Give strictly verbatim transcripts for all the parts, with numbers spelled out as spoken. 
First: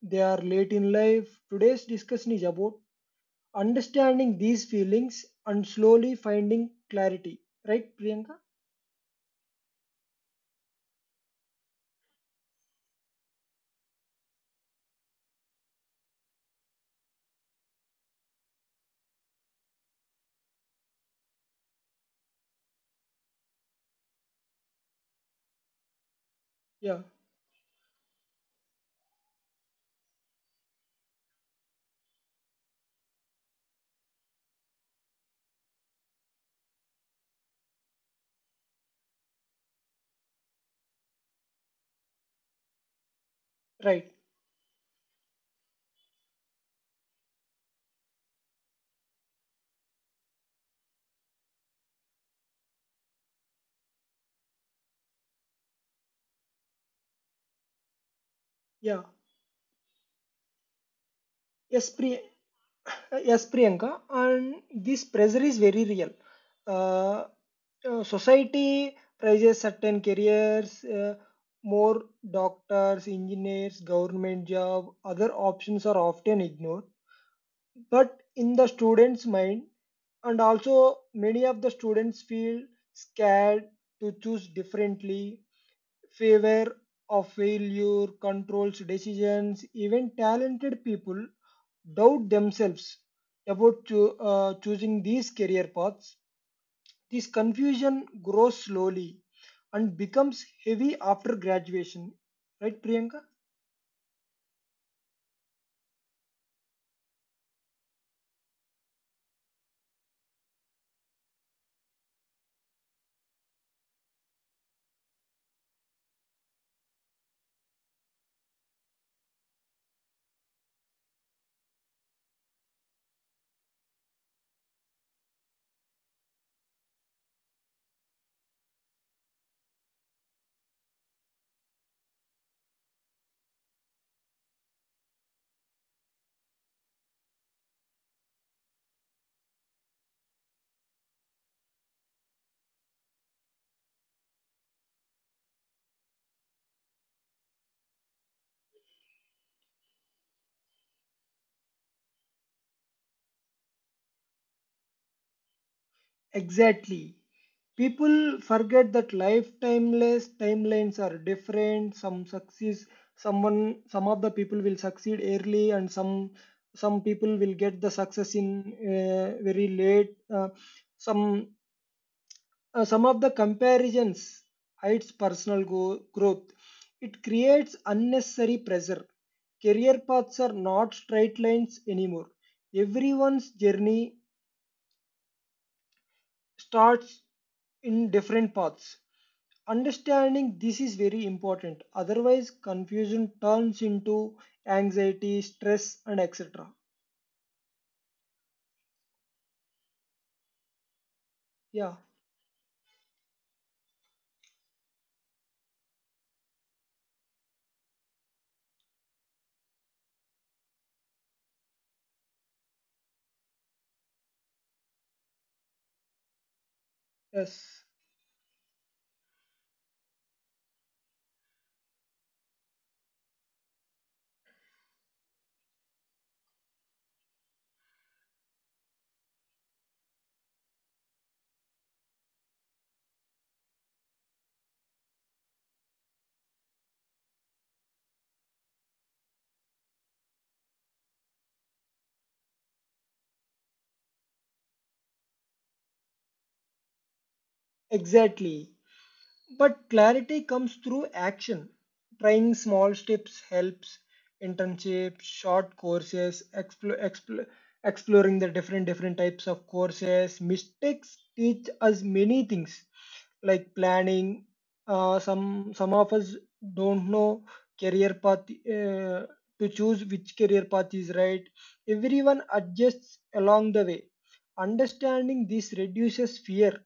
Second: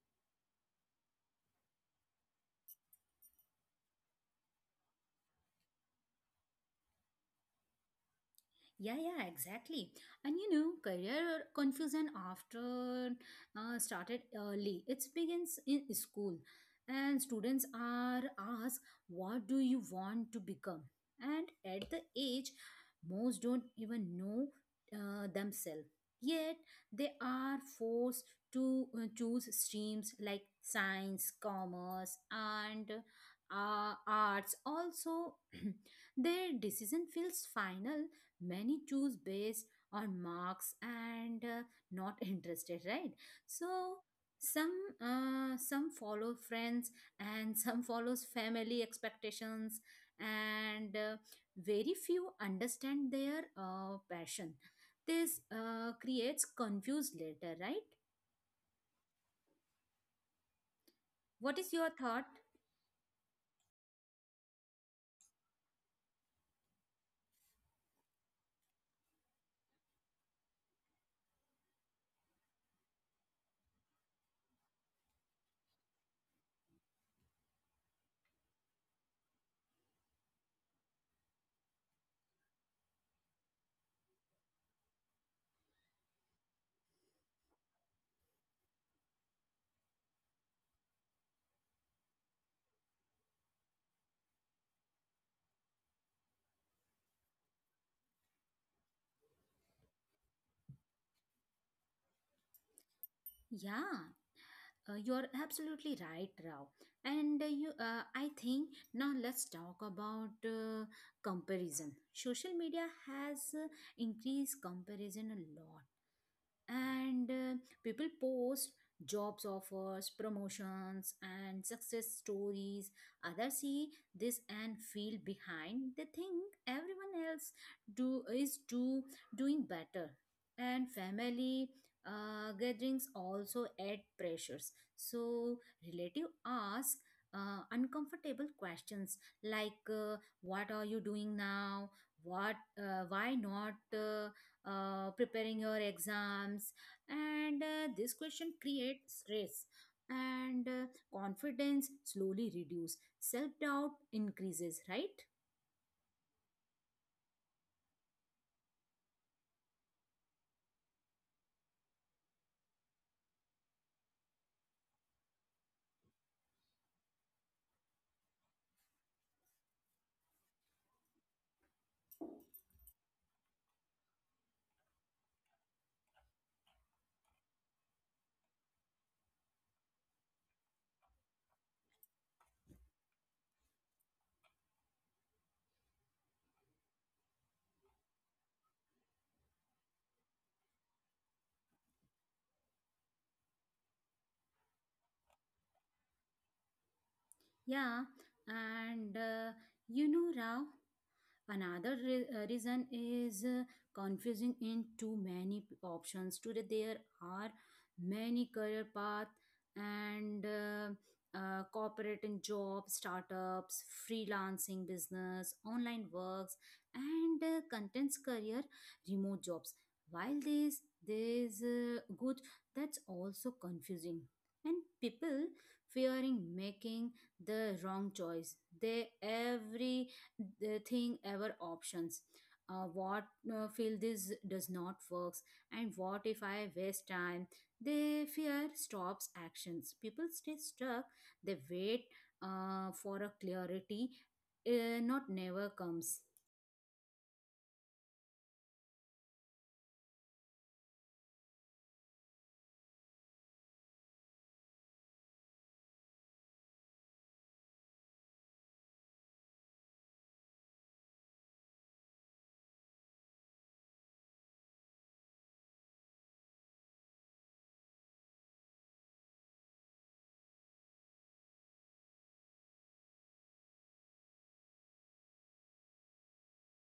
they are late in life. Today's discussion is about understanding these feelings and slowly finding clarity, right, Priyanka? Yeah, yeah, exactly. And you know, career confusion after uh, started early. It begins in school, and students are asked, what do you want to become? And at the age, most don't even know uh, themselves. Yet, Yeah. they are forced to uh, choose streams like science, commerce, and uh, arts. Also, their decision feels final, many choose based on marks and uh, not interested, right? So Right. some uh, some follow friends and some follows family expectations, and uh, very few understand their uh, passion. This uh, creates confused later, right? Yeah. What is yes your Pri- thought? yes, Priyanka. And this pressure is very real. uh, uh, Society prizes certain careers, uh, more. Doctors, engineers, government job, other options are often ignored, but in the students mind. And also many of the students feel scared to choose differently. Favor of failure controls decisions. Even talented people doubt themselves about cho- uh, choosing these career paths. This confusion grows slowly and becomes heavy after graduation. Right, Priyanka? Yeah. Uh, you're absolutely right, Rao. And uh, you, uh, I think now let's talk about uh, comparison. Social media has uh, increased comparison a lot, and uh, people post jobs offers promotions and success stories. Others see this and feel behind, they think everyone else do is do doing better. And family uh, gatherings also add pressures, so relative ask uh, uncomfortable questions like uh, what are you doing now, what uh, why not uh, uh, preparing your exams? And uh, this question creates stress, and uh, confidence slowly reduce, self doubt increases, right? Exactly. People forget that life timeless timelines are different. Some succeeds, someone, some of the people will succeed early, and some some people will get the success in uh, very late. Uh, some uh, some of the comparisons hides personal go- growth. It creates unnecessary pressure. Career paths are not straight lines anymore. Everyone's journey starts in different paths. Understanding this is very important, otherwise, confusion turns into anxiety, stress, and et cetera. Yeah, and uh, you know, Rao, Yeah, Another re- uh, reason is uh, confusing in too many p- options. Today there are many career paths, and uh, uh, cooperating jobs, startups, freelancing business, online works, and uh, yes, contents career, remote jobs. While this this uh, good, that's also confusing, and people fearing making the wrong choice. They every the thing ever options, uh, what uh, feel this does not works, and what if I waste time. They fear stops actions, people stay stuck, they wait uh, for a clarity uh, not never comes. exactly. But clarity comes through action. Trying small steps helps, internships, short courses, explore explo- exploring the different different types of courses. Mistakes teach us many things, like planning. Uh, some some of us don't know career path uh, to choose which career path is right. Everyone adjusts along the way. Understanding this reduces fear.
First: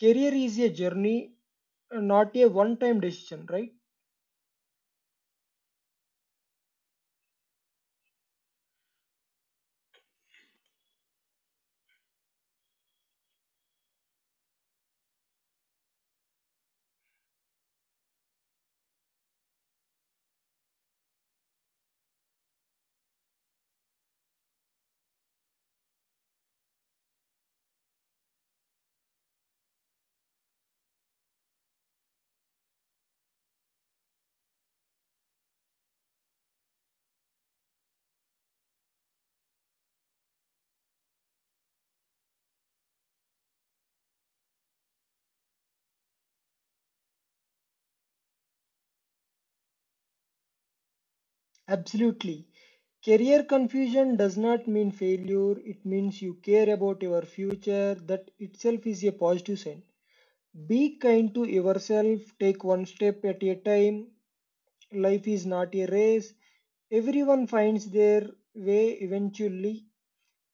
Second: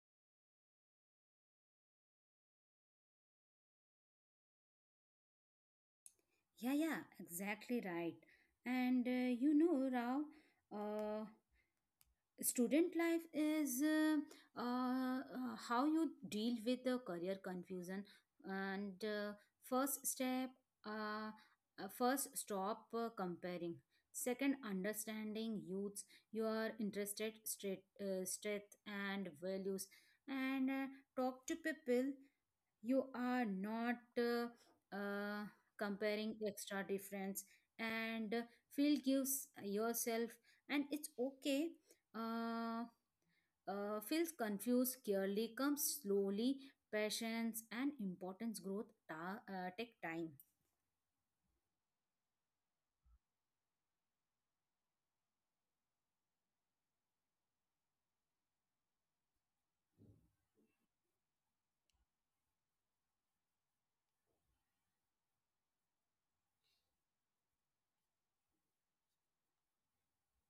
Career is a journey, not a one time decision, right? Yeah, yeah, exactly right. and uh, You know, Rao, uh, student life is uh, uh, uh, how you deal with the career confusion. And uh, first step, uh, uh, first stop uh, comparing. Second, understanding youths your interested straight, uh, strength and values, and uh, talk to people. You are not uh, uh, comparing extra difference and feel gives yourself. And it's okay uh, uh, feels confused clearly comes slowly. Patience and importance growth ta- uh, take time. Absolutely. Career confusion does not mean failure, it means you care about your future. That itself is a positive sign. Be kind to yourself, take one step at a time. Life is not a race, everyone finds their way eventually.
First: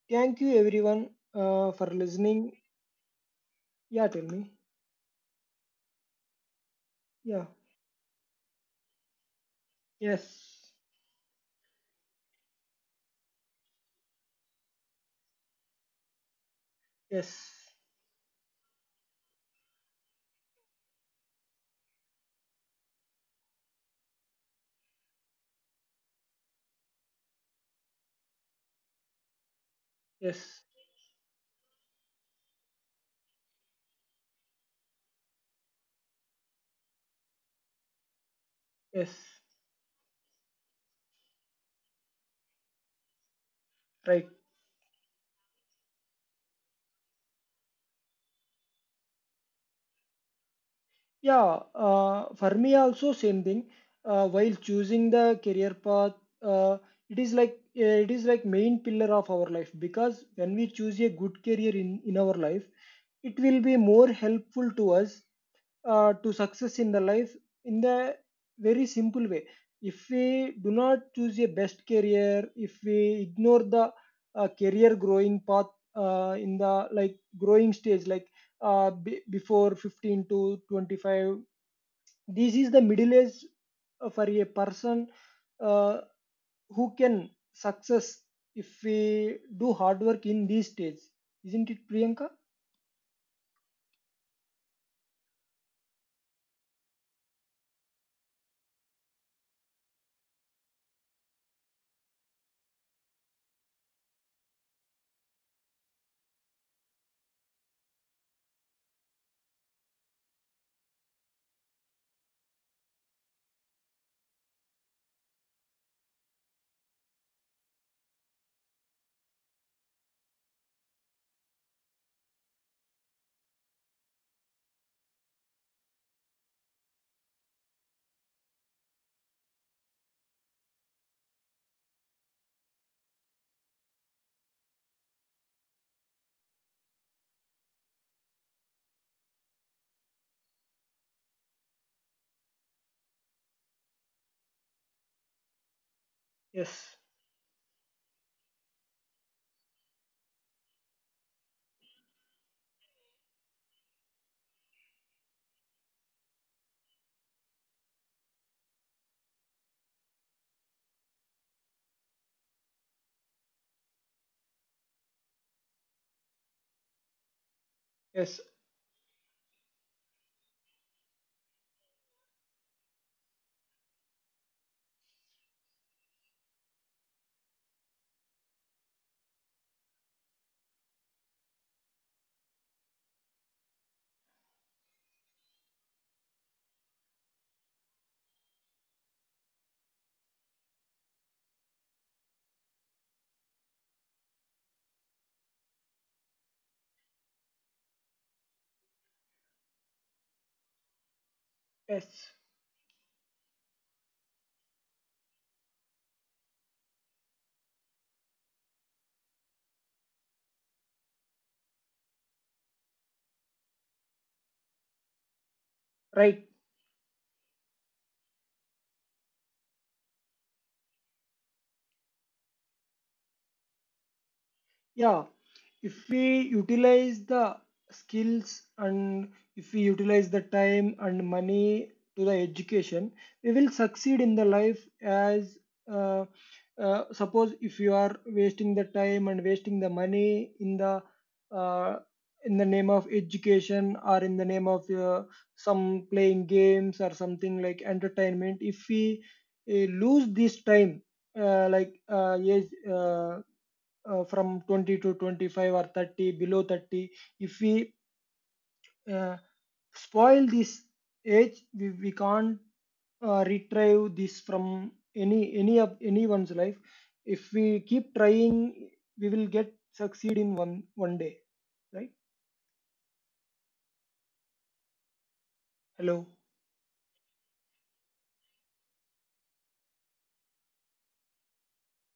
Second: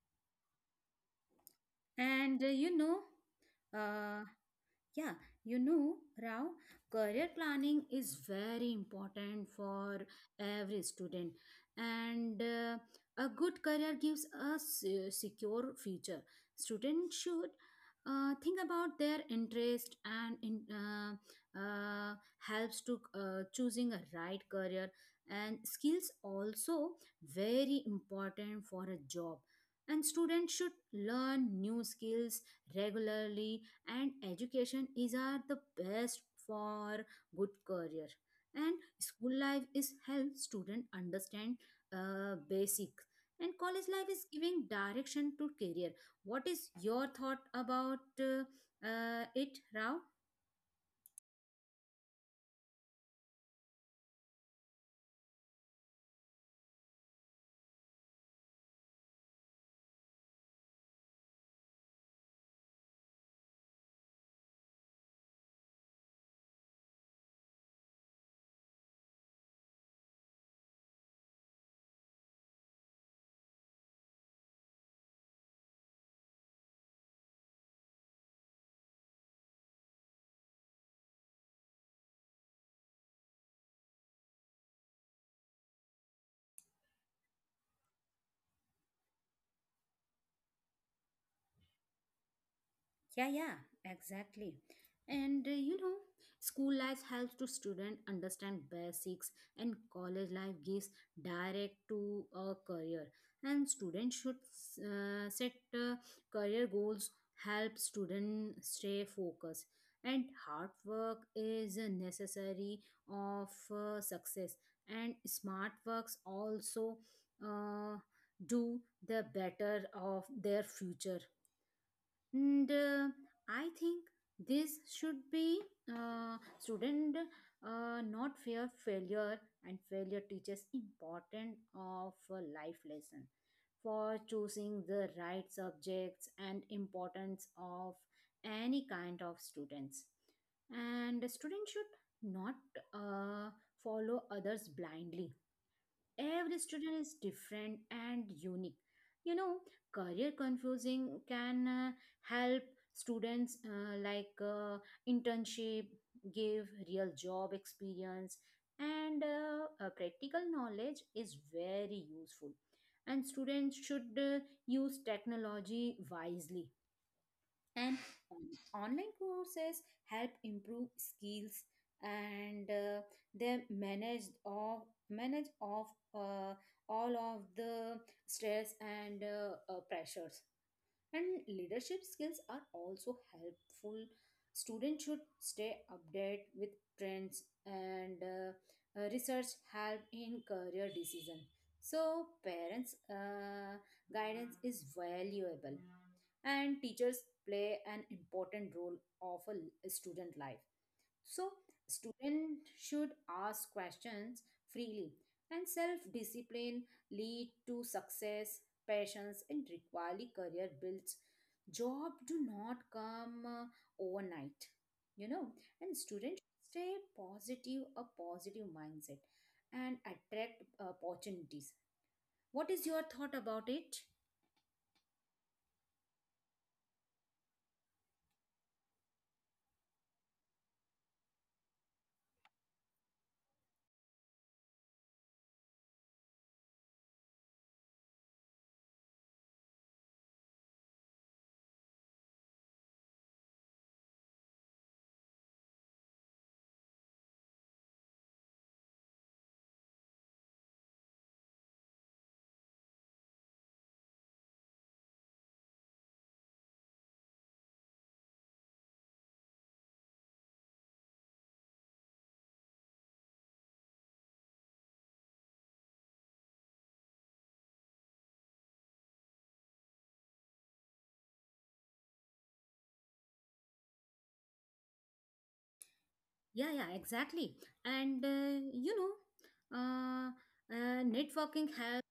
Thank you, everyone, uh, for And uh, listening. you know Yeah, tell uh, me. Yeah, you know, Rao, career Yeah, planning is very important for yes, every student, and uh, a good career gives a se- secure future. Students should yes, uh, think about their interest and in, uh, uh, helps to uh, choosing a right career, and skills also very important for a job, and students yes, should learn new skills regularly. And education is are the best for good career, and yes, school life is help student understand uh, basic, and college life right. is giving direction to career. What is your thought about uh, uh, it, Rao? Yeah, uh, for me also same thing. Uh, while choosing the career path, uh, it is like uh, it is like main pillar of our life, because when we choose a good career in in our life, it will be more helpful to us uh, to success in the life in the very simple way. If we do not choose a best career, if we ignore the uh, career growing path uh, in the like growing stage, like uh, b- before fifteen to twenty-five. This is the middle age uh, for a person uh, who can success if we do hard work in this stage, isn't it, Priyanka? Yeah, yeah, exactly. And uh, you know, school life helps to student understand basics, and college life gives direct to a career. And students should uh, set uh, career goals, help student stay focused. And hard work is uh, necessary of uh, success. And smart works also uh, do the better of their future, and uh, I think this should be uh, student uh, not fear failure, and failure teaches important of uh, life lesson for choosing the right subjects, and importance of any kind of students. And the student should not uh, follow others blindly. Every Yes, student is different and unique. You know, career confusing can uh, help students uh, like uh, internship give real job experience, and uh, uh, practical knowledge is very useful, and students should uh, use technology wisely, and yes, fun. Online courses help improve skills, and uh, they manage off manage of uh, all of the stress and uh, uh, pressures, and leadership skills are also helpful. Students should stay updated with trends, and uh, uh, research help in career decision. So parents uh, guidance is valuable, and teachers play an important role of a student life. So, yes. students should ask questions freely, and self discipline lead to success, passions, and equally career builds. Job do not come uh, overnight, you know, and Right. students stay positive, a positive mindset, and attract uh, opportunities. What is your thought about it? Yeah, if we utilize the skills and if we utilize the time and money to the education, we will succeed in the life as uh, uh, suppose if you are wasting the time and wasting the money in the uh, in the name of education, or in the name of uh, some playing games or something like entertainment. If we uh, lose this time, uh, like, uh, yes, uh, uh, from twenty to twenty-five or thirty, below thirty, if we uh, spoil this age, we, we can't uh, retrieve this from any any of anyone's life. If we keep trying, we will get succeed in one one day, right. Hello. Yeah, yeah, exactly. And uh, you know, uh, uh, Networking helps.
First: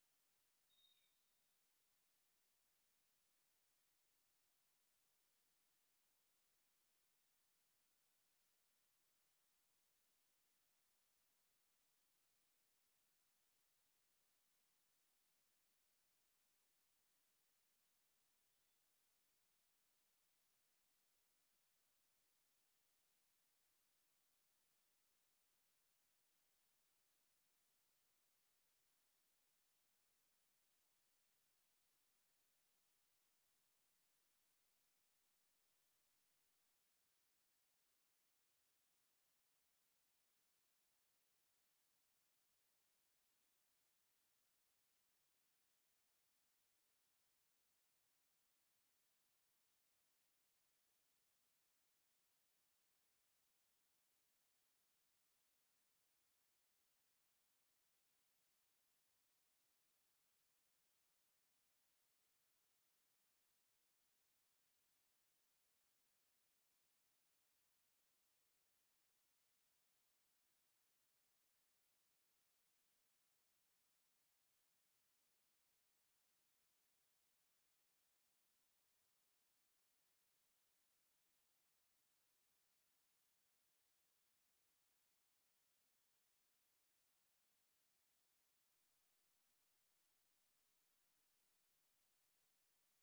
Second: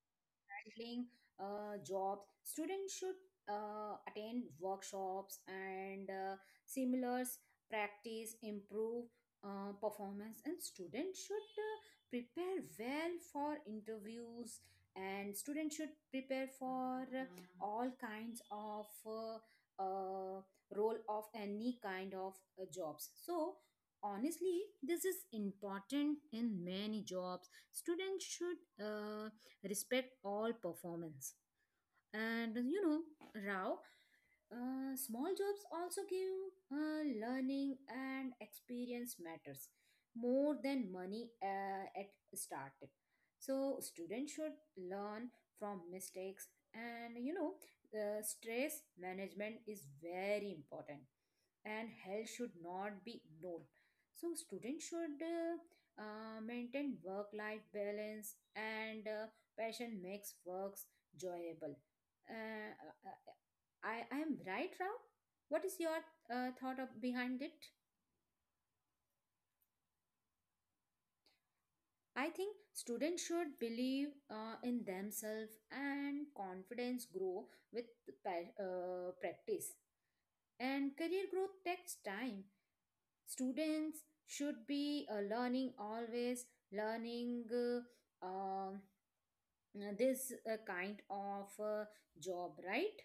Handling uh, jobs, students should uh, attend workshops and uh, seminars, practice, improve uh, performance, and students should uh, prepare well for interviews. And students should prepare for uh, all kinds of uh, uh, role of any kind of uh, jobs. So honestly, this is important in many jobs. Students should uh, respect all performance. And you know, Rao, uh, small jobs also give uh, learning, and experience matters more than money uh, at started. So students should learn from mistakes, and you know, the stress management is very important, and health should not be ignored. So, students should uh, uh, maintain work life balance, and uh, passion makes works enjoyable. Uh, uh, I, I am right, Rao? What is your uh, thought of, behind it? I think students should believe uh, in themselves, and confidence grow with pa- uh, practice. And career growth takes time. Students should be uh, learning always, learning uh, um, this uh, kind of uh, job, right?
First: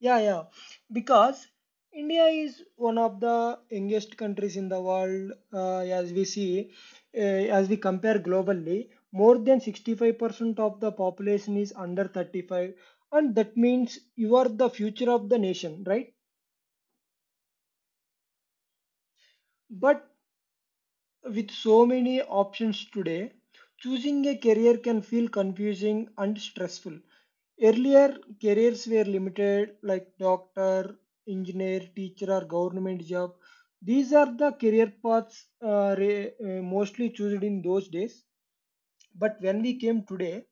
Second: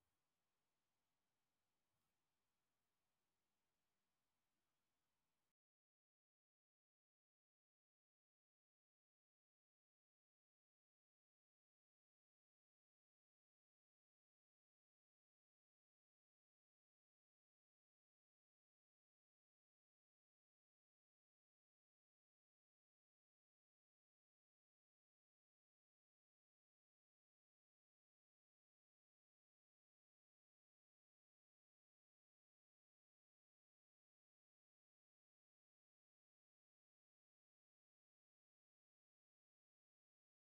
Yeah, yeah. Because India is one of the youngest countries in the world, uh, as we see, uh, as we compare globally, more than sixty-five percent of the population is under thirty-five, and that means you are the future of the nation, right? But with so many options today, choosing a career can feel confusing and stressful. Earlier, careers were limited, like doctor, engineer, teacher, or government job. These are the career paths uh, re- uh, mostly chosen in those days. But when we came today,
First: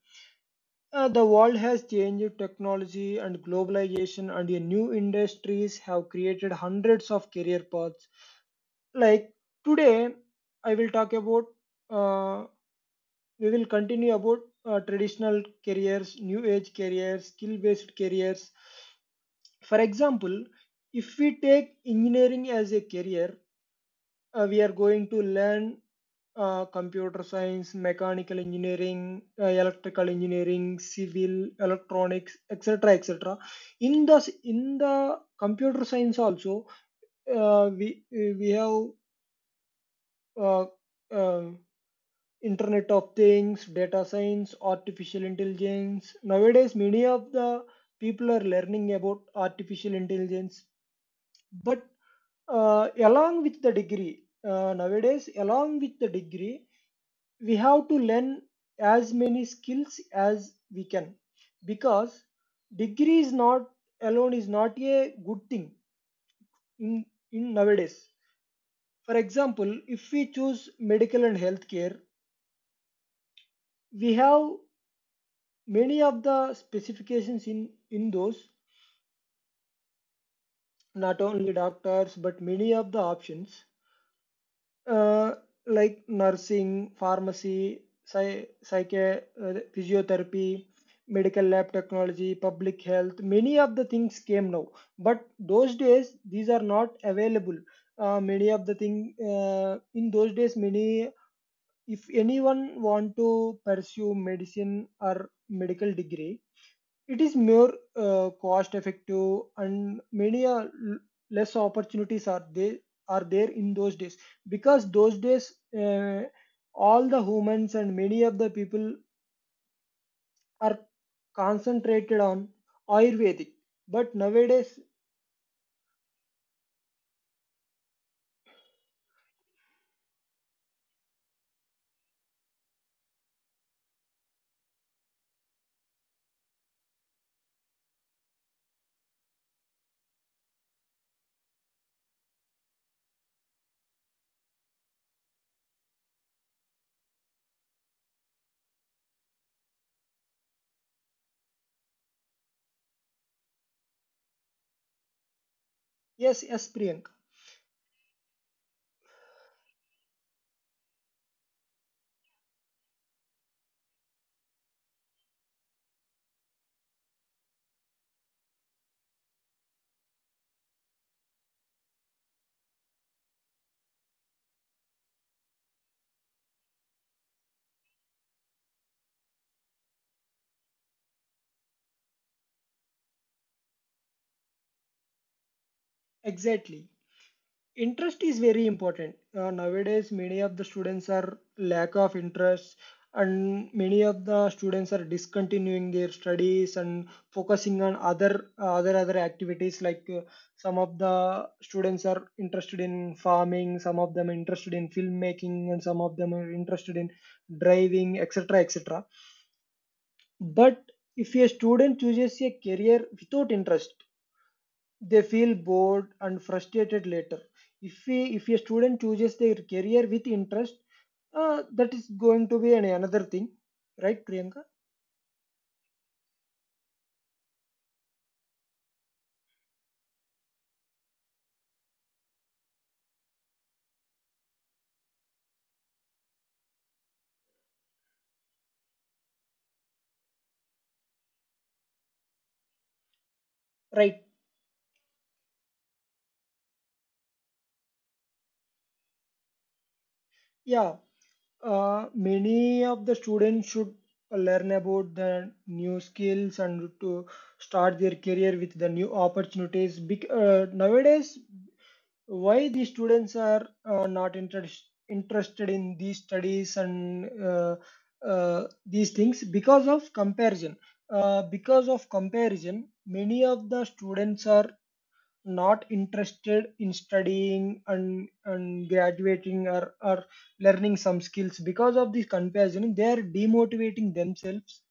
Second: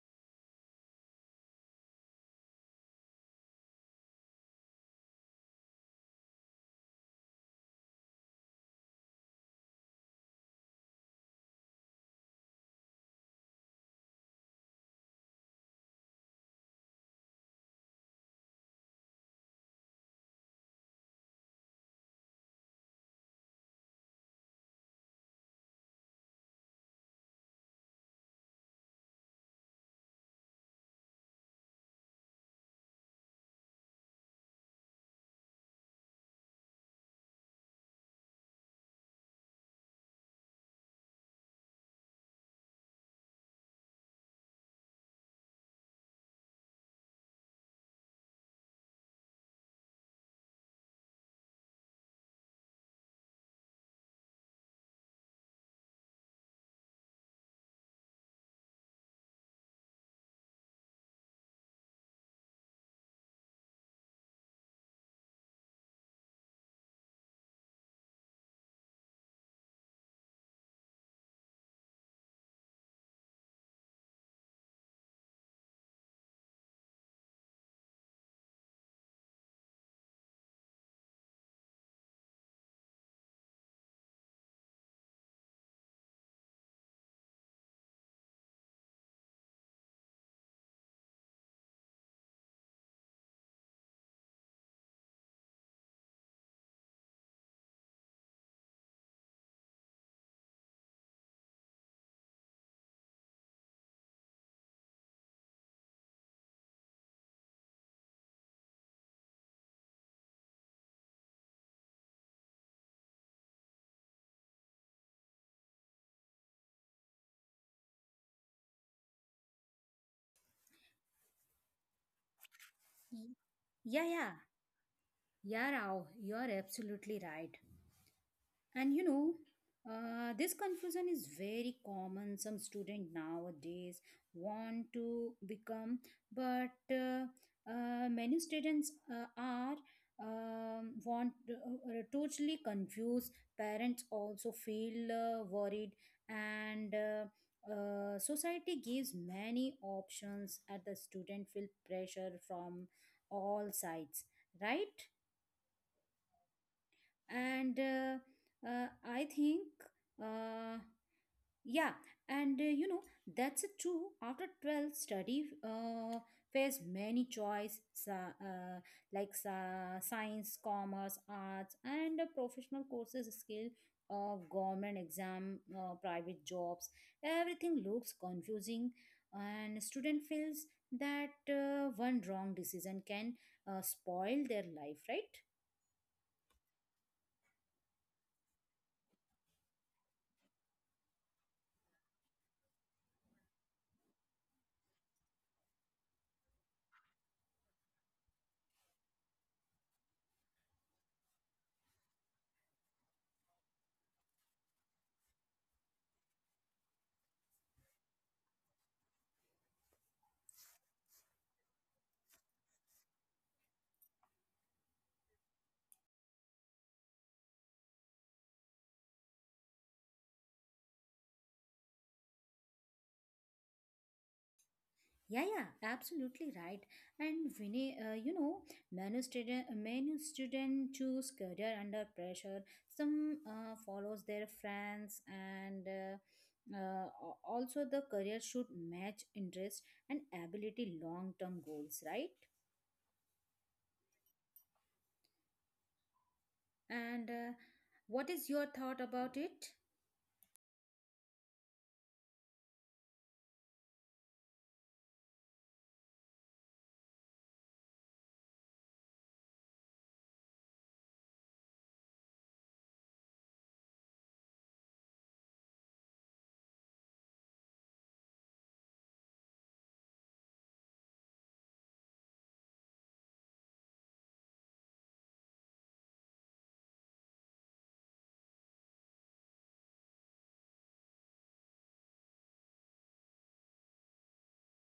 uh, the world has changed. Technology and globalization and the new industries have created hundreds of career paths. Like today, I will talk about. Uh, we will continue about uh, traditional careers, new age careers, skill based careers. For example, if we take engineering as a career, uh, we are going to learn uh, computer science, mechanical engineering, uh, electrical engineering, civil, electronics, et cetera, et cetera. In the in the computer science also, uh, we we have uh, uh, Internet of Things, data science, artificial intelligence. Nowadays, many of the people are learning about artificial intelligence, but uh, along with the degree, uh, nowadays along with the degree we have to learn as many skills as we can, because degree is not alone is not a good thing in, in nowadays. For example, if we choose medical and healthcare, we have many of the specifications in in those, not only doctors but many of the options, uh, like nursing, pharmacy, psy- psych- uh, physiotherapy, medical lab technology, public health. Many of the things came now, but those days these are not available. Uh, many of the thing uh, in those days, many, if anyone want to pursue medicine or medical degree, it is more uh, cost effective, and many uh, l- less opportunities are there are there in those days, because those days uh, all the humans and many of the people are concentrated on Y- Ayurvedic. Yeah, But yeah. nowadays, Yeah, Rao, you are absolutely right. And you know, uh, this confusion is very common. Some student nowadays want to become, but uh, uh, many students uh, are um, want uh, uh, totally confused. Parents also feel uh, worried, and uh, uh, society gives many options, and the student feel pressure from all sides. Right? yes, yes, Priyank, and uh, uh, I think uh, yeah, and uh, you know, that's it too after twelfth study uh, face many choice sa- uh, like sa- science, commerce, arts, and uh, professional courses, skill of government exam, uh, private jobs. Everything looks confusing, and student feels that uh, one wrong decision can uh, spoil their life, right? exactly. Interest is very important. Uh, nowadays many of the students are lack of interest, and many of the students are discontinuing their studies and focusing on other uh, other other activities, like uh, some of the students are interested in farming, some of them are interested in filmmaking, and some of them are interested in driving, etc., etc. But if a student chooses a career without interest, they feel bored and frustrated later. If we if a student chooses their career with interest, uh, that is going to be an, another thing, right, Priyanka? Yeah, yeah, absolutely right. And Vinay, uh, you know, many student, many student choose career under pressure. Some uh, follows their friends, and uh, uh, al- also the career should match interest and ability, long term goals, right? Right. And uh, what is your thought about it? Yeah, uh, many of the students should learn about the new skills and to start their career with the new opportunities. Bec- uh, nowadays, why the students are uh, not interest, interested in these studies and uh, uh, these things, because of comparison. Uh, because of comparison, many of the students are not interested in studying and and graduating or, or learning some skills. Because of this comparison, they are demotivating themselves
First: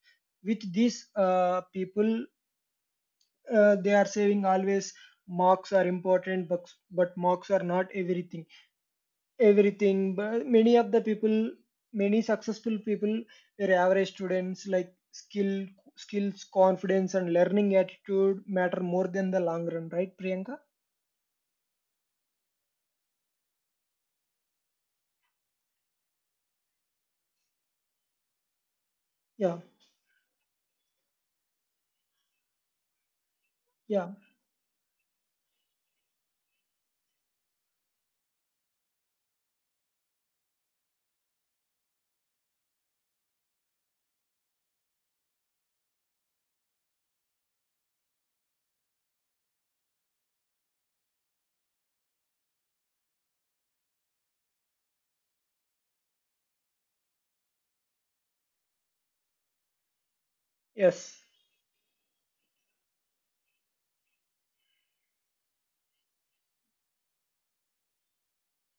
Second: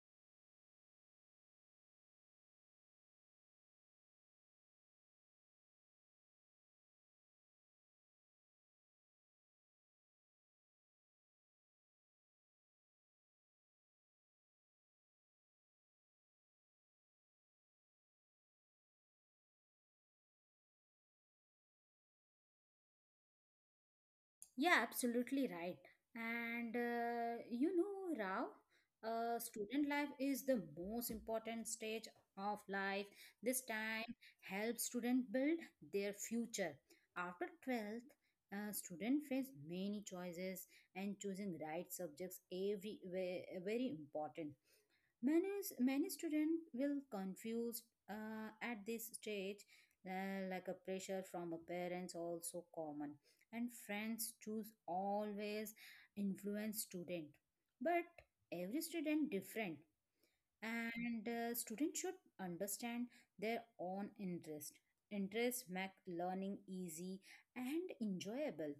with these uh, people. Uh, they are saying always marks are important, but, but marks are not everything everything But many of the people, many successful people were average students, like skill skills, confidence and learning attitude matter more than the long run, right, Priyanka? Yeah, absolutely right. And uh, you know, Rao, uh, Yeah, student life is the most important stage of life. This time yeah, helps student build their future. After twelfth, uh, student face many choices, and choosing right subjects every ve- very important. Many, Many students will confused uh, at this stage, uh, like a pressure from a parents also common, and friends choose always influence student, but every student different, yes, and uh, students should understand their own interest. Interest make learning easy and enjoyable.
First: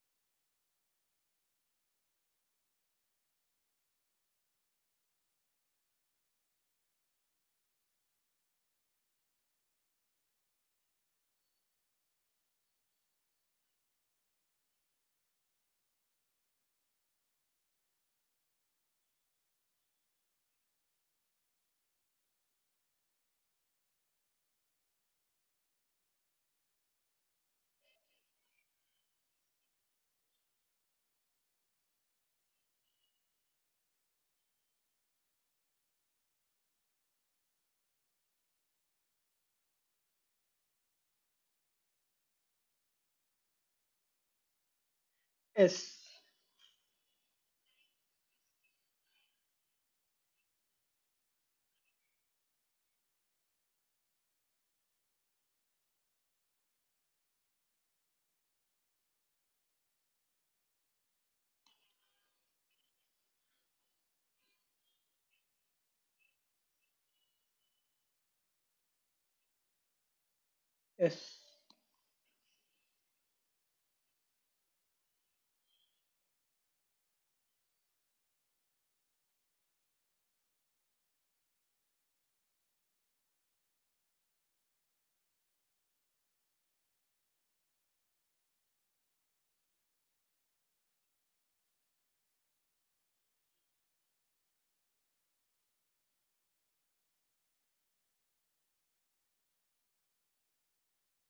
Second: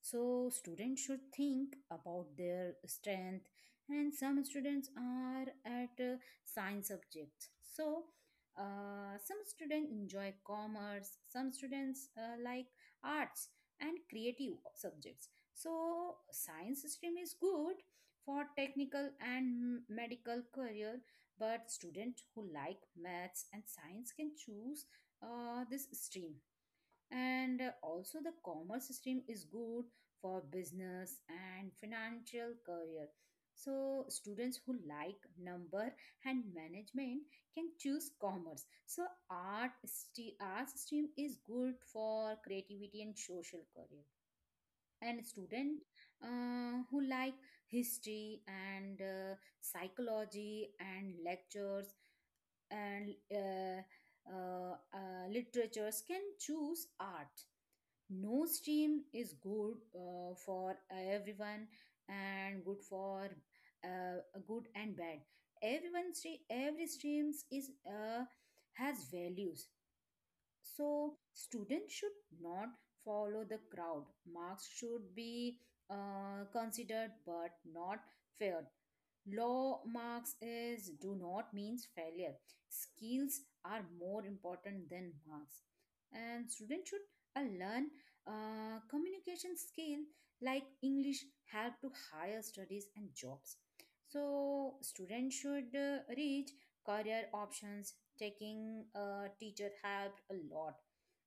So students should think about their strength, and some students are at uh, science subjects. So uh, some students enjoy commerce, some students uh, like arts and creative subjects. So science stream is good for technical and medical career, but students who like maths and science can choose uh, this stream. And uh, also the commerce stream is good for business and financial career, so students who like number and management can choose commerce. So art st- art stream is good for creativity and social career, and student yes, uh, who like history and uh, psychology and lectures and uh, uh, uh, literatures can choose art. No stream is good uh, for everyone and good for uh, good and bad. Everyone stre- every streams is uh, has values. So yes. students should not follow the crowd. Marks should be uh, considered but not feared. Low marks is do not means failure. Skills are more important than marks. And students should uh, learn uh, communication skill like English help to higher studies and jobs. So students should uh, reach career options. Taking uh, teacher helped a lot.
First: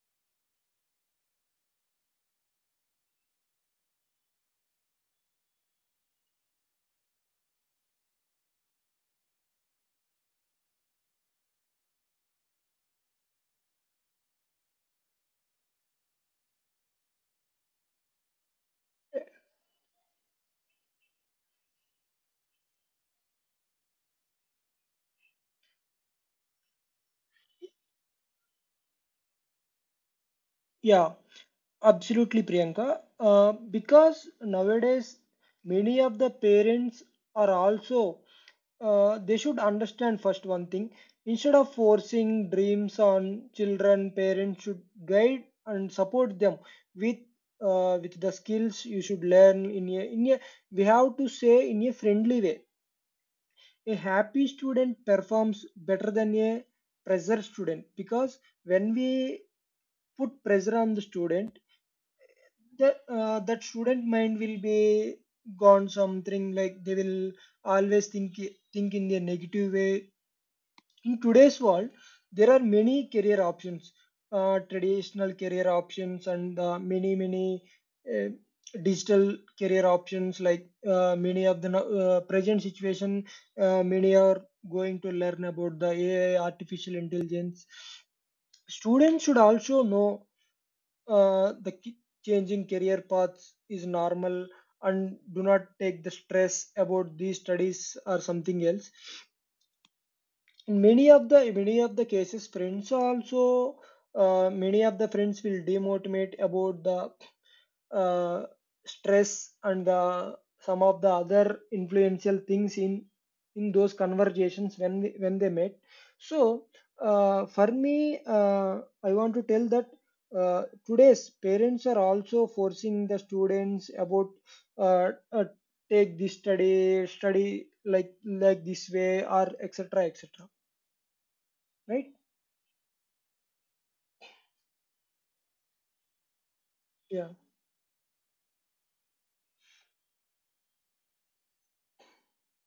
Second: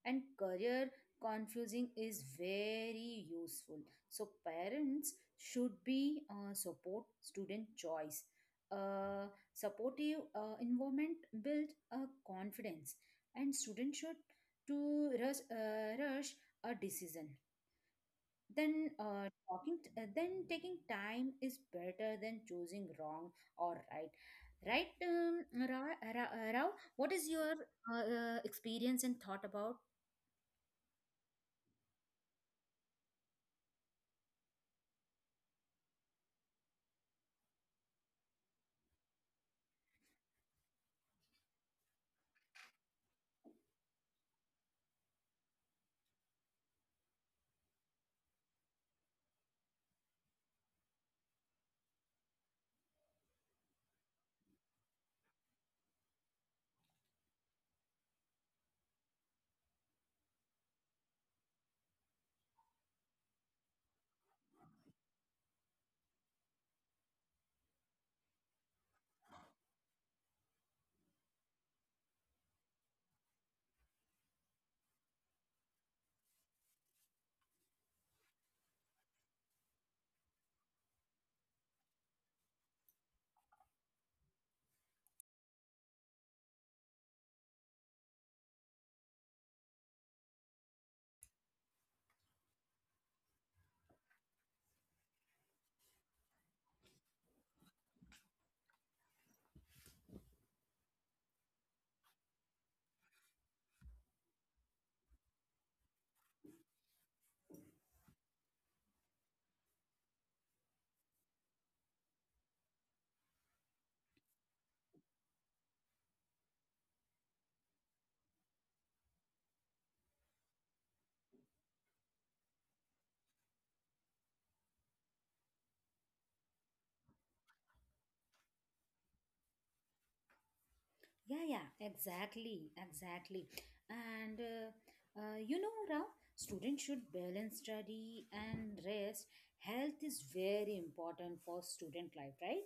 And career confusing is very useful. So parents should be uh, support student choice. A supportive uh, environment build a confidence, and students should to rush, uh, rush a decision. Then uh, talking, t- uh, then taking time is better than choosing wrong or right. Right, um, Ra- Ra- Rao, what is your uh, uh, experience and thought about? Yeah, absolutely, Priyanka. uh, because nowadays many of the parents are also, uh, they should understand first one thing. Instead of forcing dreams on children, parents should guide and support them, with uh, with the skills you should learn in a, in a we have to say, in a friendly way. A happy student performs better than a pressure student, because when we put pressure on the student, the, uh, that student mind will be gone, something like they will always think think in a negative way. In today's world there are many career options, uh, traditional career options, and uh, many many uh, digital career options, like uh, many of the no- uh, present situation, uh, many are going to learn about the AI, artificial intelligence. Students should also know uh, the ki- changing career paths is normal, and do not take the stress about these studies or something else. In many of the many of the cases, friends also, uh, many of the friends will demotivate about the uh, stress and the some of the other influential things in in those conversations, when we, when they met. So uh, for me, uh, I want to tell that uh, today's parents are also forcing the students about, uh, uh, take this study study like like this way, or etc., etc. Yeah, yeah, Right. exactly, exactly. And uh, uh, You know, Ram, students should Yeah, balance study and rest. Health is very important for student life, right?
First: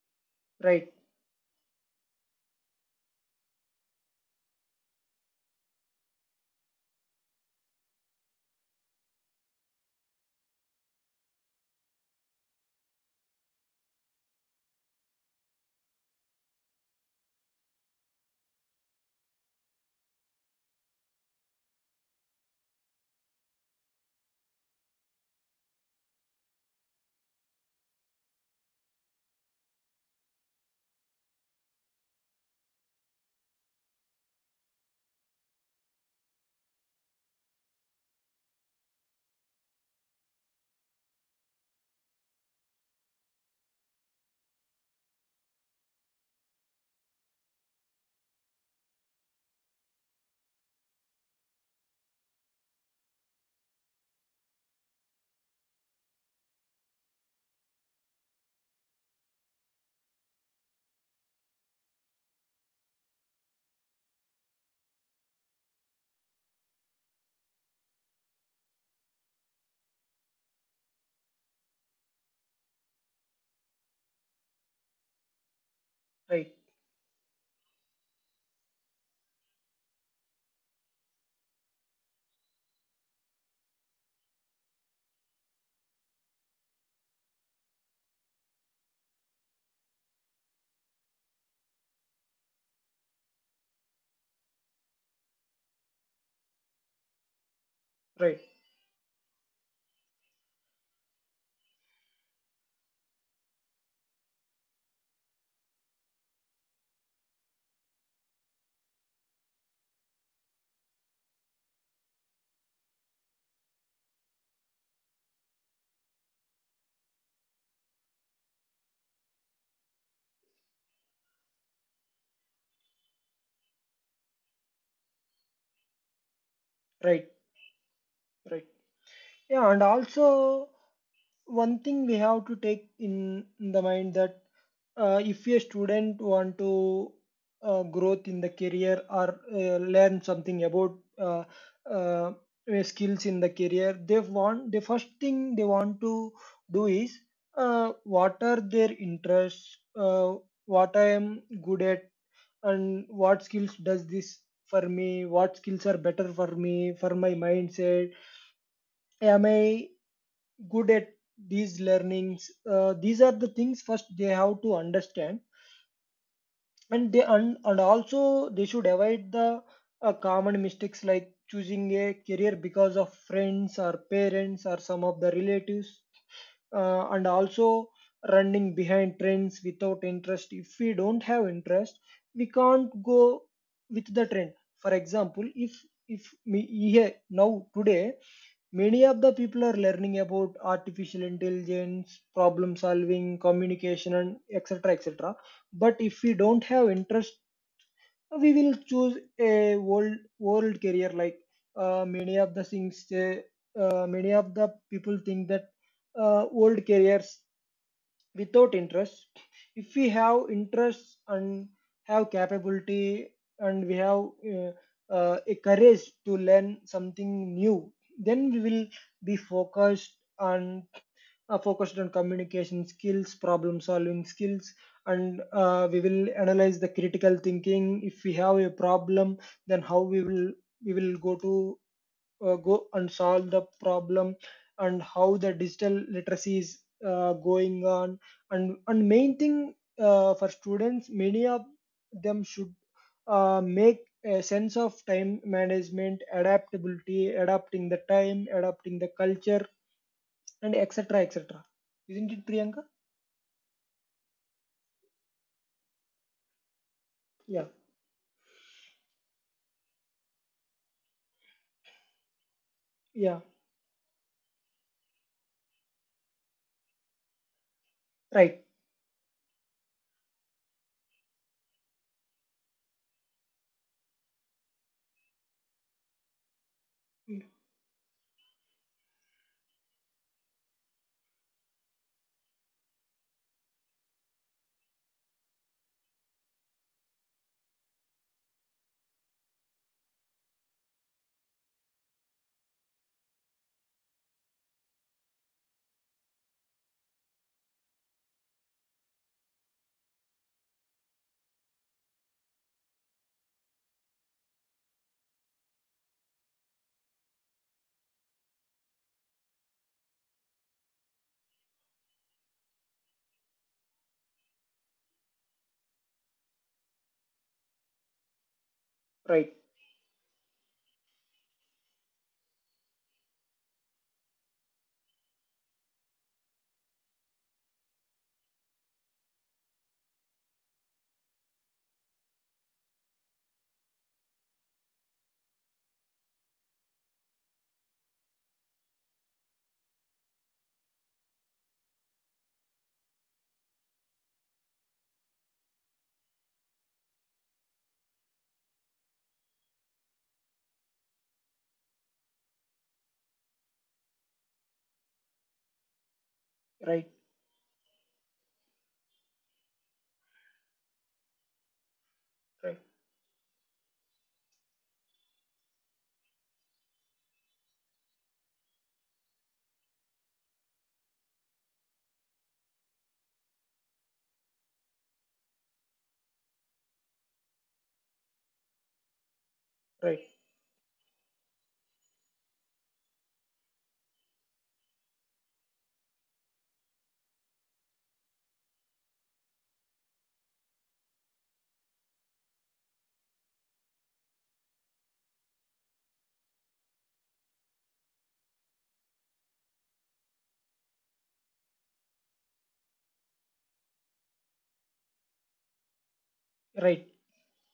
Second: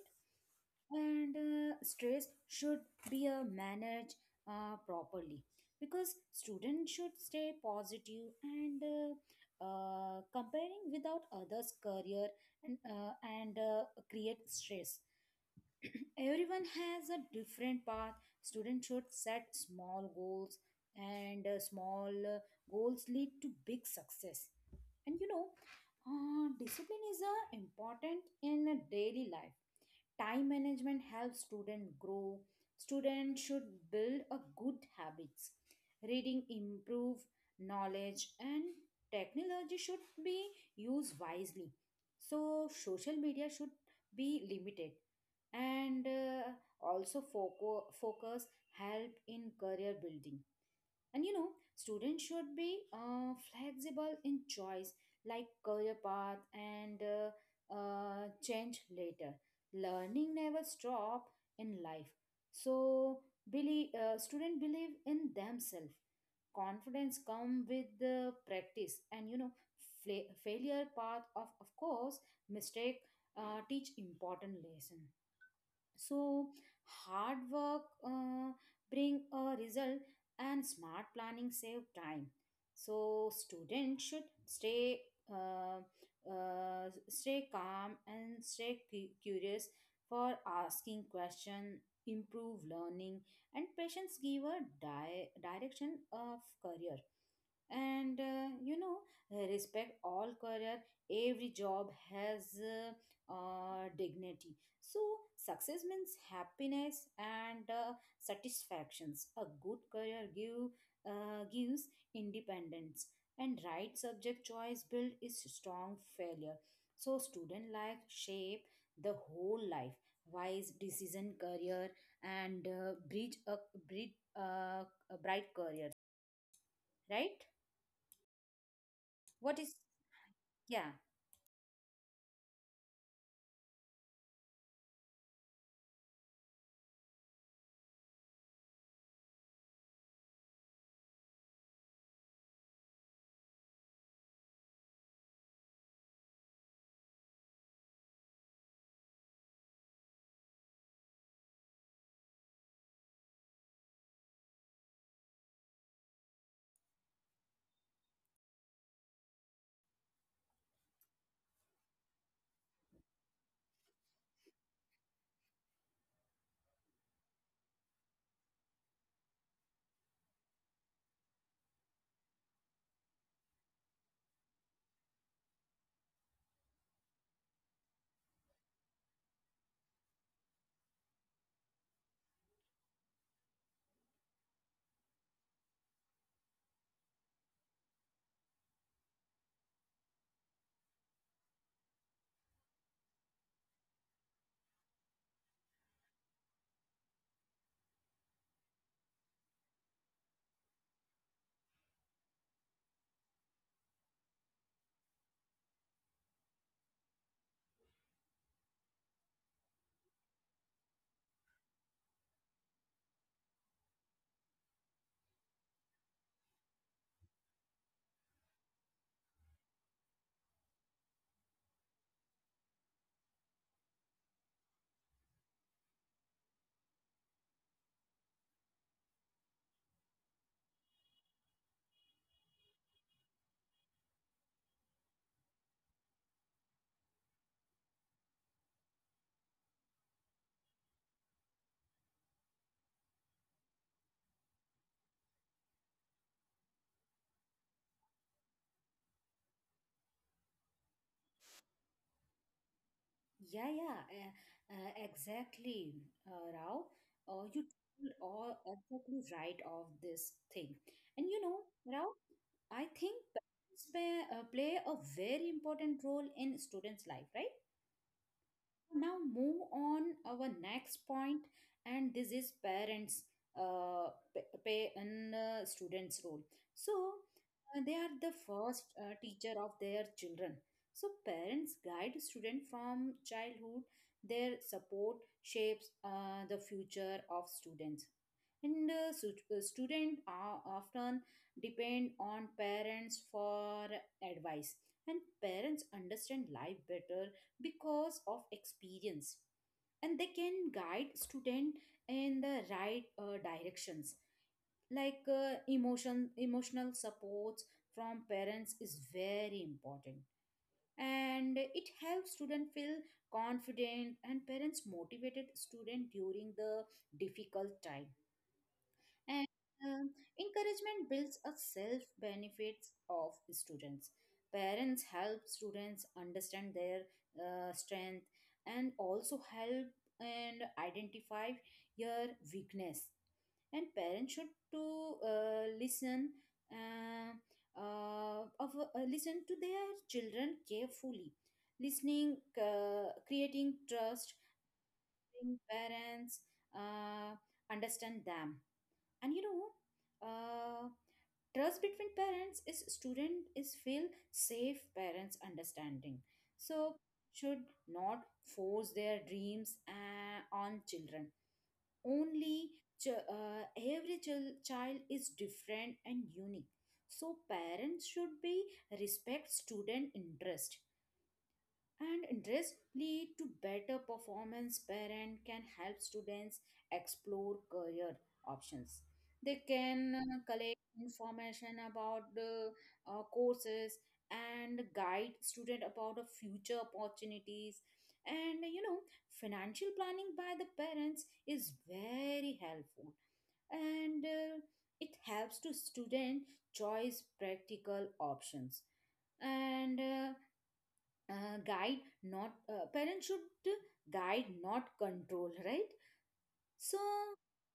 right, And uh, stress should be uh, managed uh, properly because students should stay positive and uh, uh, comparing without others' career and uh, and uh, create stress. Everyone has a different path. Students should set small goals and uh, small uh, goals lead to big success. And you know uh, discipline is uh, important in a daily life. Time management helps student grow. Students should build a good habits. Reading improve knowledge and technology should be used wisely. So social media should be limited, and uh, also foco- focus help in career building. And you know, students should be uh, flexible in choice, like career path and uh, uh, change later. Learning never stop in life. So, believe, uh, student believe in themselves. Confidence come with the practice, and you know, fla- failure path of of course mistake uh, teach important lesson. So right, hard work uh, bring a result and smart planning save time. So students should stay uh, uh, stay calm and stay cu- curious for asking question improve learning, and patience give a di- direction of career. And right, uh, you know uh, respect all career. Every job has uh, uh, dignity. So success means happiness and uh, satisfactions a good career give uh, gives independence, and right subject choice build is strong failure. So student life shape the whole life, wise decision career, and uh, bridge a bridge uh, a bright career. right, Right. right. what Yeah, is and also yeah, one thing we have to take in, in the mind, that uh, if a student want to uh, growth in the career or uh, learn something about uh, uh, uh, skills in the career, they want the first thing they want to do is, uh, what are their interests, uh, what I am good at, and what skills does this for me, what skills are better for me, for my mindset, am I good at these learnings? Uh, these are the things first they have to understand, and they and, and also they should avoid the uh, common mistakes, like choosing a career because of friends or parents or some of the relatives, uh, and also running behind trends without interest. If we don't have interest, we can't go with the trend. For example, if if me here now today, many of the people are learning about artificial intelligence, problem solving, communication, and etc., etc. But if we don't have interest, we will choose a world world career, like uh, many of the things, uh, uh, many of the people think that uh, old careers without interest. If we have interest and have capability and we have uh, uh, a courage to learn something new, then we will be focused on uh, focused on communication skills, problem solving skills. And uh, we will analyze the critical thinking. If we have a problem, then how we will we will go to uh, go and solve the problem, and how the digital literacy is uh, going on. And and main thing, uh, for students, many of them should uh, make a sense of time management, adaptability, adapting the time, adapting the culture, and etc., etc. Isn't it, Priyanka? yeah, yeah, uh, uh, exactly, uh, Rao. Uh, Yeah, you are exactly right of this thing. And you know, Rao, I think yeah, parents play, uh, play a very important role in students' life, right? right, Now move on our next point, and this is parents uh, pa- pay and uh, students role. So uh, they are the first uh, teacher of their children. So parents guide student from childhood. Their support shapes uh, the future of students. And uh, su- uh, students are often depend on parents for advice, and parents understand life better because of experience, and they can guide student in the right uh, directions. Like uh, emotion emotional supports from parents is very important, and it helps student feel confident, and parents motivated student during the difficult time. And right, um, encouragement builds a self benefits of students. Parents help students understand their uh, strength and also help and identify your weakness. And parents should to uh, listen uh, uh, of, uh, listen to their children carefully. Listening, uh, creating trust, in parents uh, understand them. And you know uh, trust between parents is student is feel safe parents understanding. So right, should not force their dreams uh, on children only. right, ch- uh, every chil- child is different and unique, so parents should be respect student interest, and interest lead to better performance. Parent can help students explore career options. They can right, uh, collect information about the uh, courses and guide student about the future opportunities. And you know, financial planning by the parents is very helpful, and uh, it helps to student choice practical options. And uh, uh, guide not uh, parents should guide not control, right? So right,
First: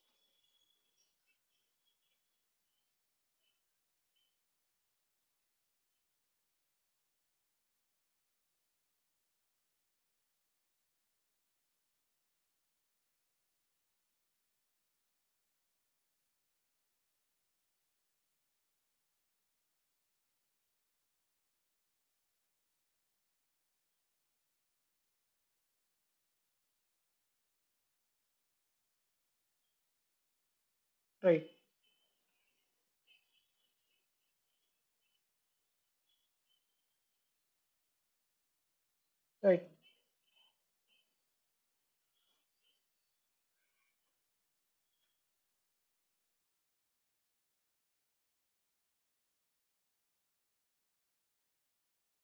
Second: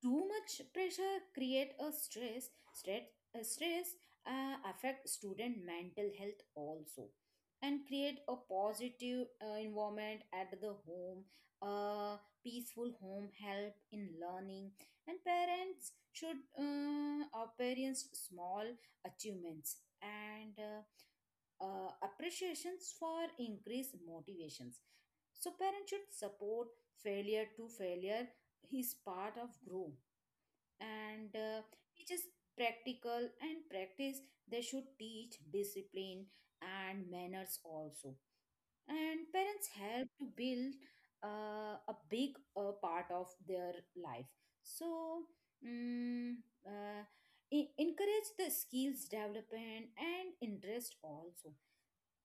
too much pressure create a stress. Stress uh, stress uh, affect student mental health also, and create a positive uh, environment at the home. A peaceful home help in learning, and parents should uh, appearance small achievements. And uh, uh, appreciations for increased motivations. So parents should support failure to failure is part of grow. and right, uh, teaches practical and practice. They should teach discipline and manners also, and right. parents help to build uh, a big uh, part of their life. So mm, uh, en- encourage the skills development and interest also.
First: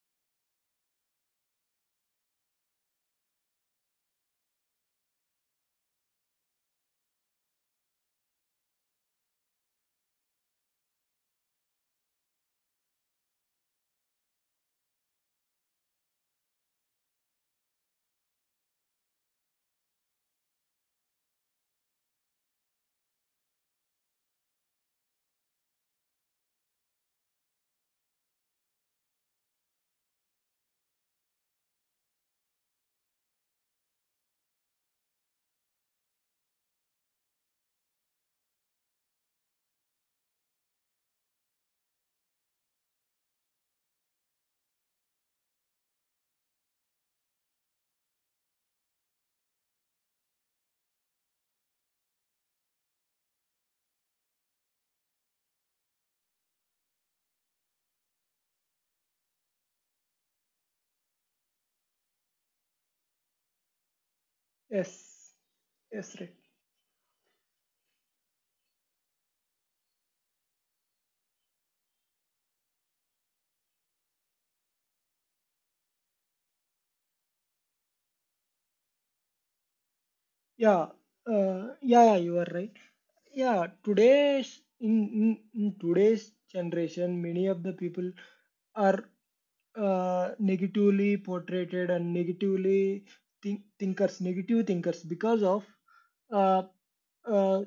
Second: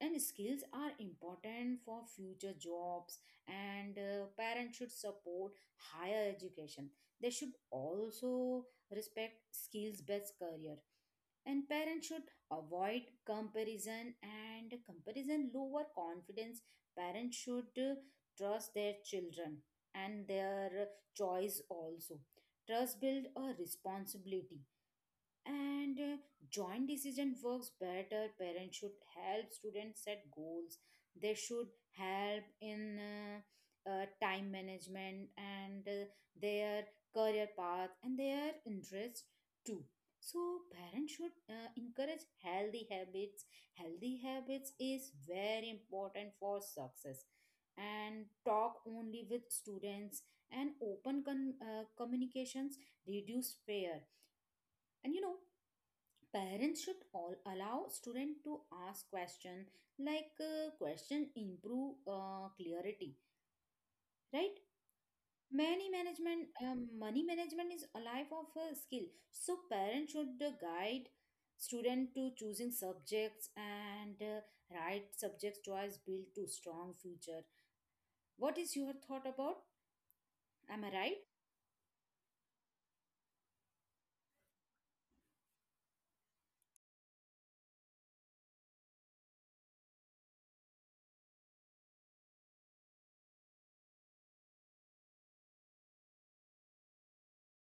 And skills are important for future jobs, and uh, parents should support higher education. They should also respect skills based career. And parents should avoid comparison, and comparison lower confidence. Parents should uh, trust their children and their choice also. Trust build a responsibility, and uh, joint decision works better. Parents should help students set goals. They should help in uh, uh, time management and uh, their career path and their interests too. So parents should uh, encourage healthy habits. Healthy habits is very important for success, and talk only with students. And open con- uh, communications reduce fear. And you know, parents should all allow student to ask question, like uh, question improve uh, clarity, right? Yes, many yes. Right. management um, Money management is a life of a skill, so parents should uh, guide student to choosing subjects, and uh, right subject choice build to strong future. What is your thought about, Yeah, am I right? uh, yeah, yeah, you are right. Yeah, today's in, in, in today's generation, many of the people are uh, negatively portrayed and negatively think, thinkers, negative thinkers, because of uh, uh,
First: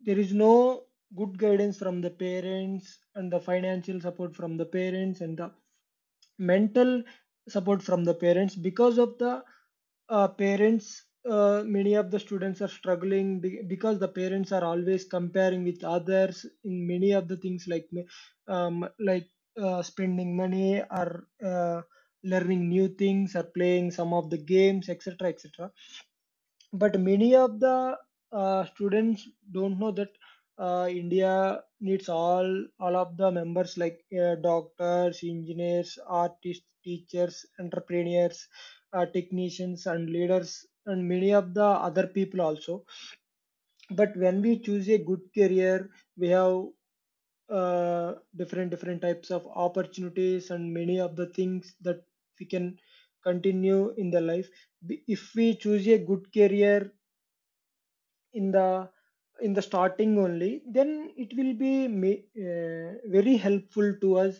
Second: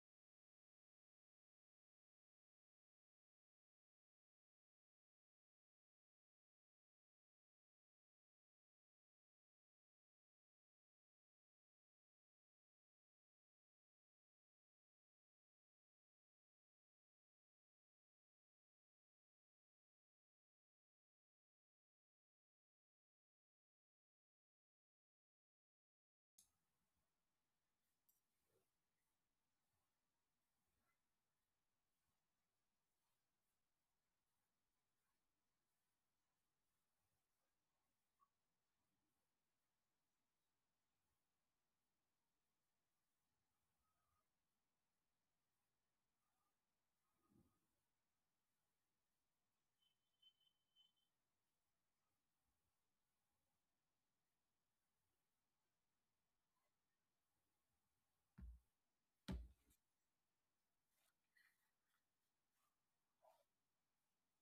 there is no good guidance from the parents and the financial support from the parents and the mental support from the parents. Because of the uh, parents, uh, many of the students are struggling be- because the parents are always comparing with others in many of the things, like um, like, uh, spending money or uh, learning new things or playing some of the games, etc., etc. But many of the uh, students don't know that uh, India needs all all of the members, like uh, doctors, engineers, artists, teachers, entrepreneurs, uh, technicians, and leaders, and many of the other people also. But when we choose a good career, we have uh, different different types of opportunities and many of the things that we can continue in the life. If we choose a good career in the in the starting only, then it will be ma- uh, very helpful to us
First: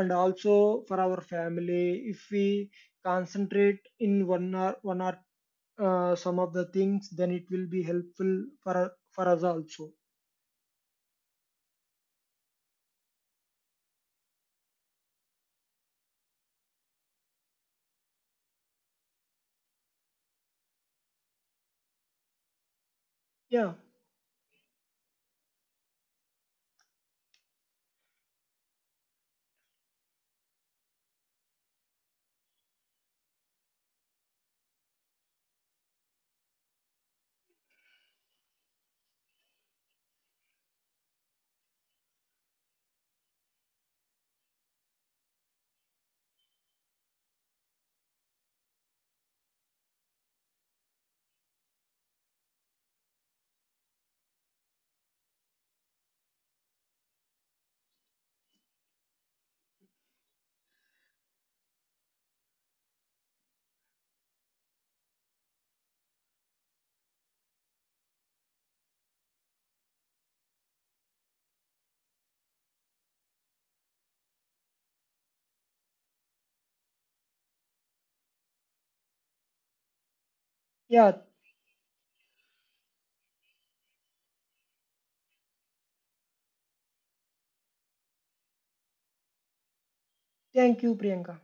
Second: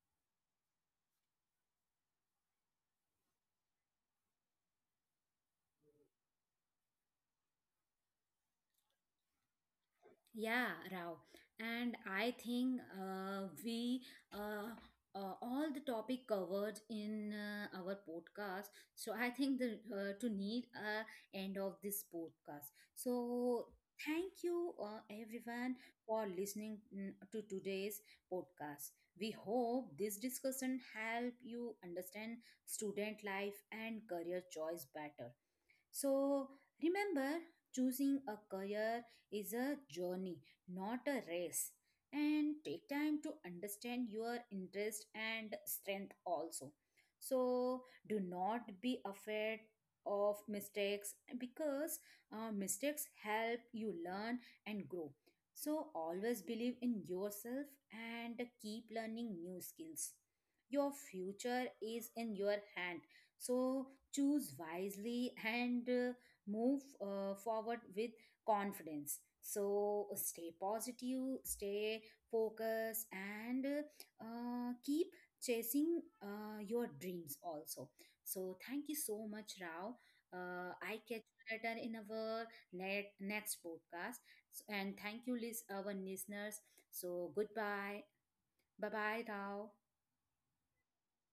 and also for our family. If we concentrate in one or one or uh, some of the things, then it will be helpful for for us also. Yeah, Rao. And I think uh, we uh, uh, all the topic covered in uh, our podcast. So I think the uh, to need a end of this podcast. So Yeah, thank you uh, everyone for listening mm, to today's podcast. We hope this discussion help you understand student life and career choice better. So remember, choosing a career is a journey, not a race. And take time to understand your interest and strength also. So do not be afraid of mistakes because uh, mistakes help you learn and grow. So always believe in yourself and keep learning new skills. Your future is in your hand, so choose wisely, and uh, move uh, forward with confidence. So stay positive, stay focused, and uh, keep chasing uh, your dreams also. So thank you so much, Rao. Uh, I yeah. catch you later in our net, next podcast. So- and thank you, lis- our listeners. So goodbye. Bye bye, Rao. Thank you, Priyanka.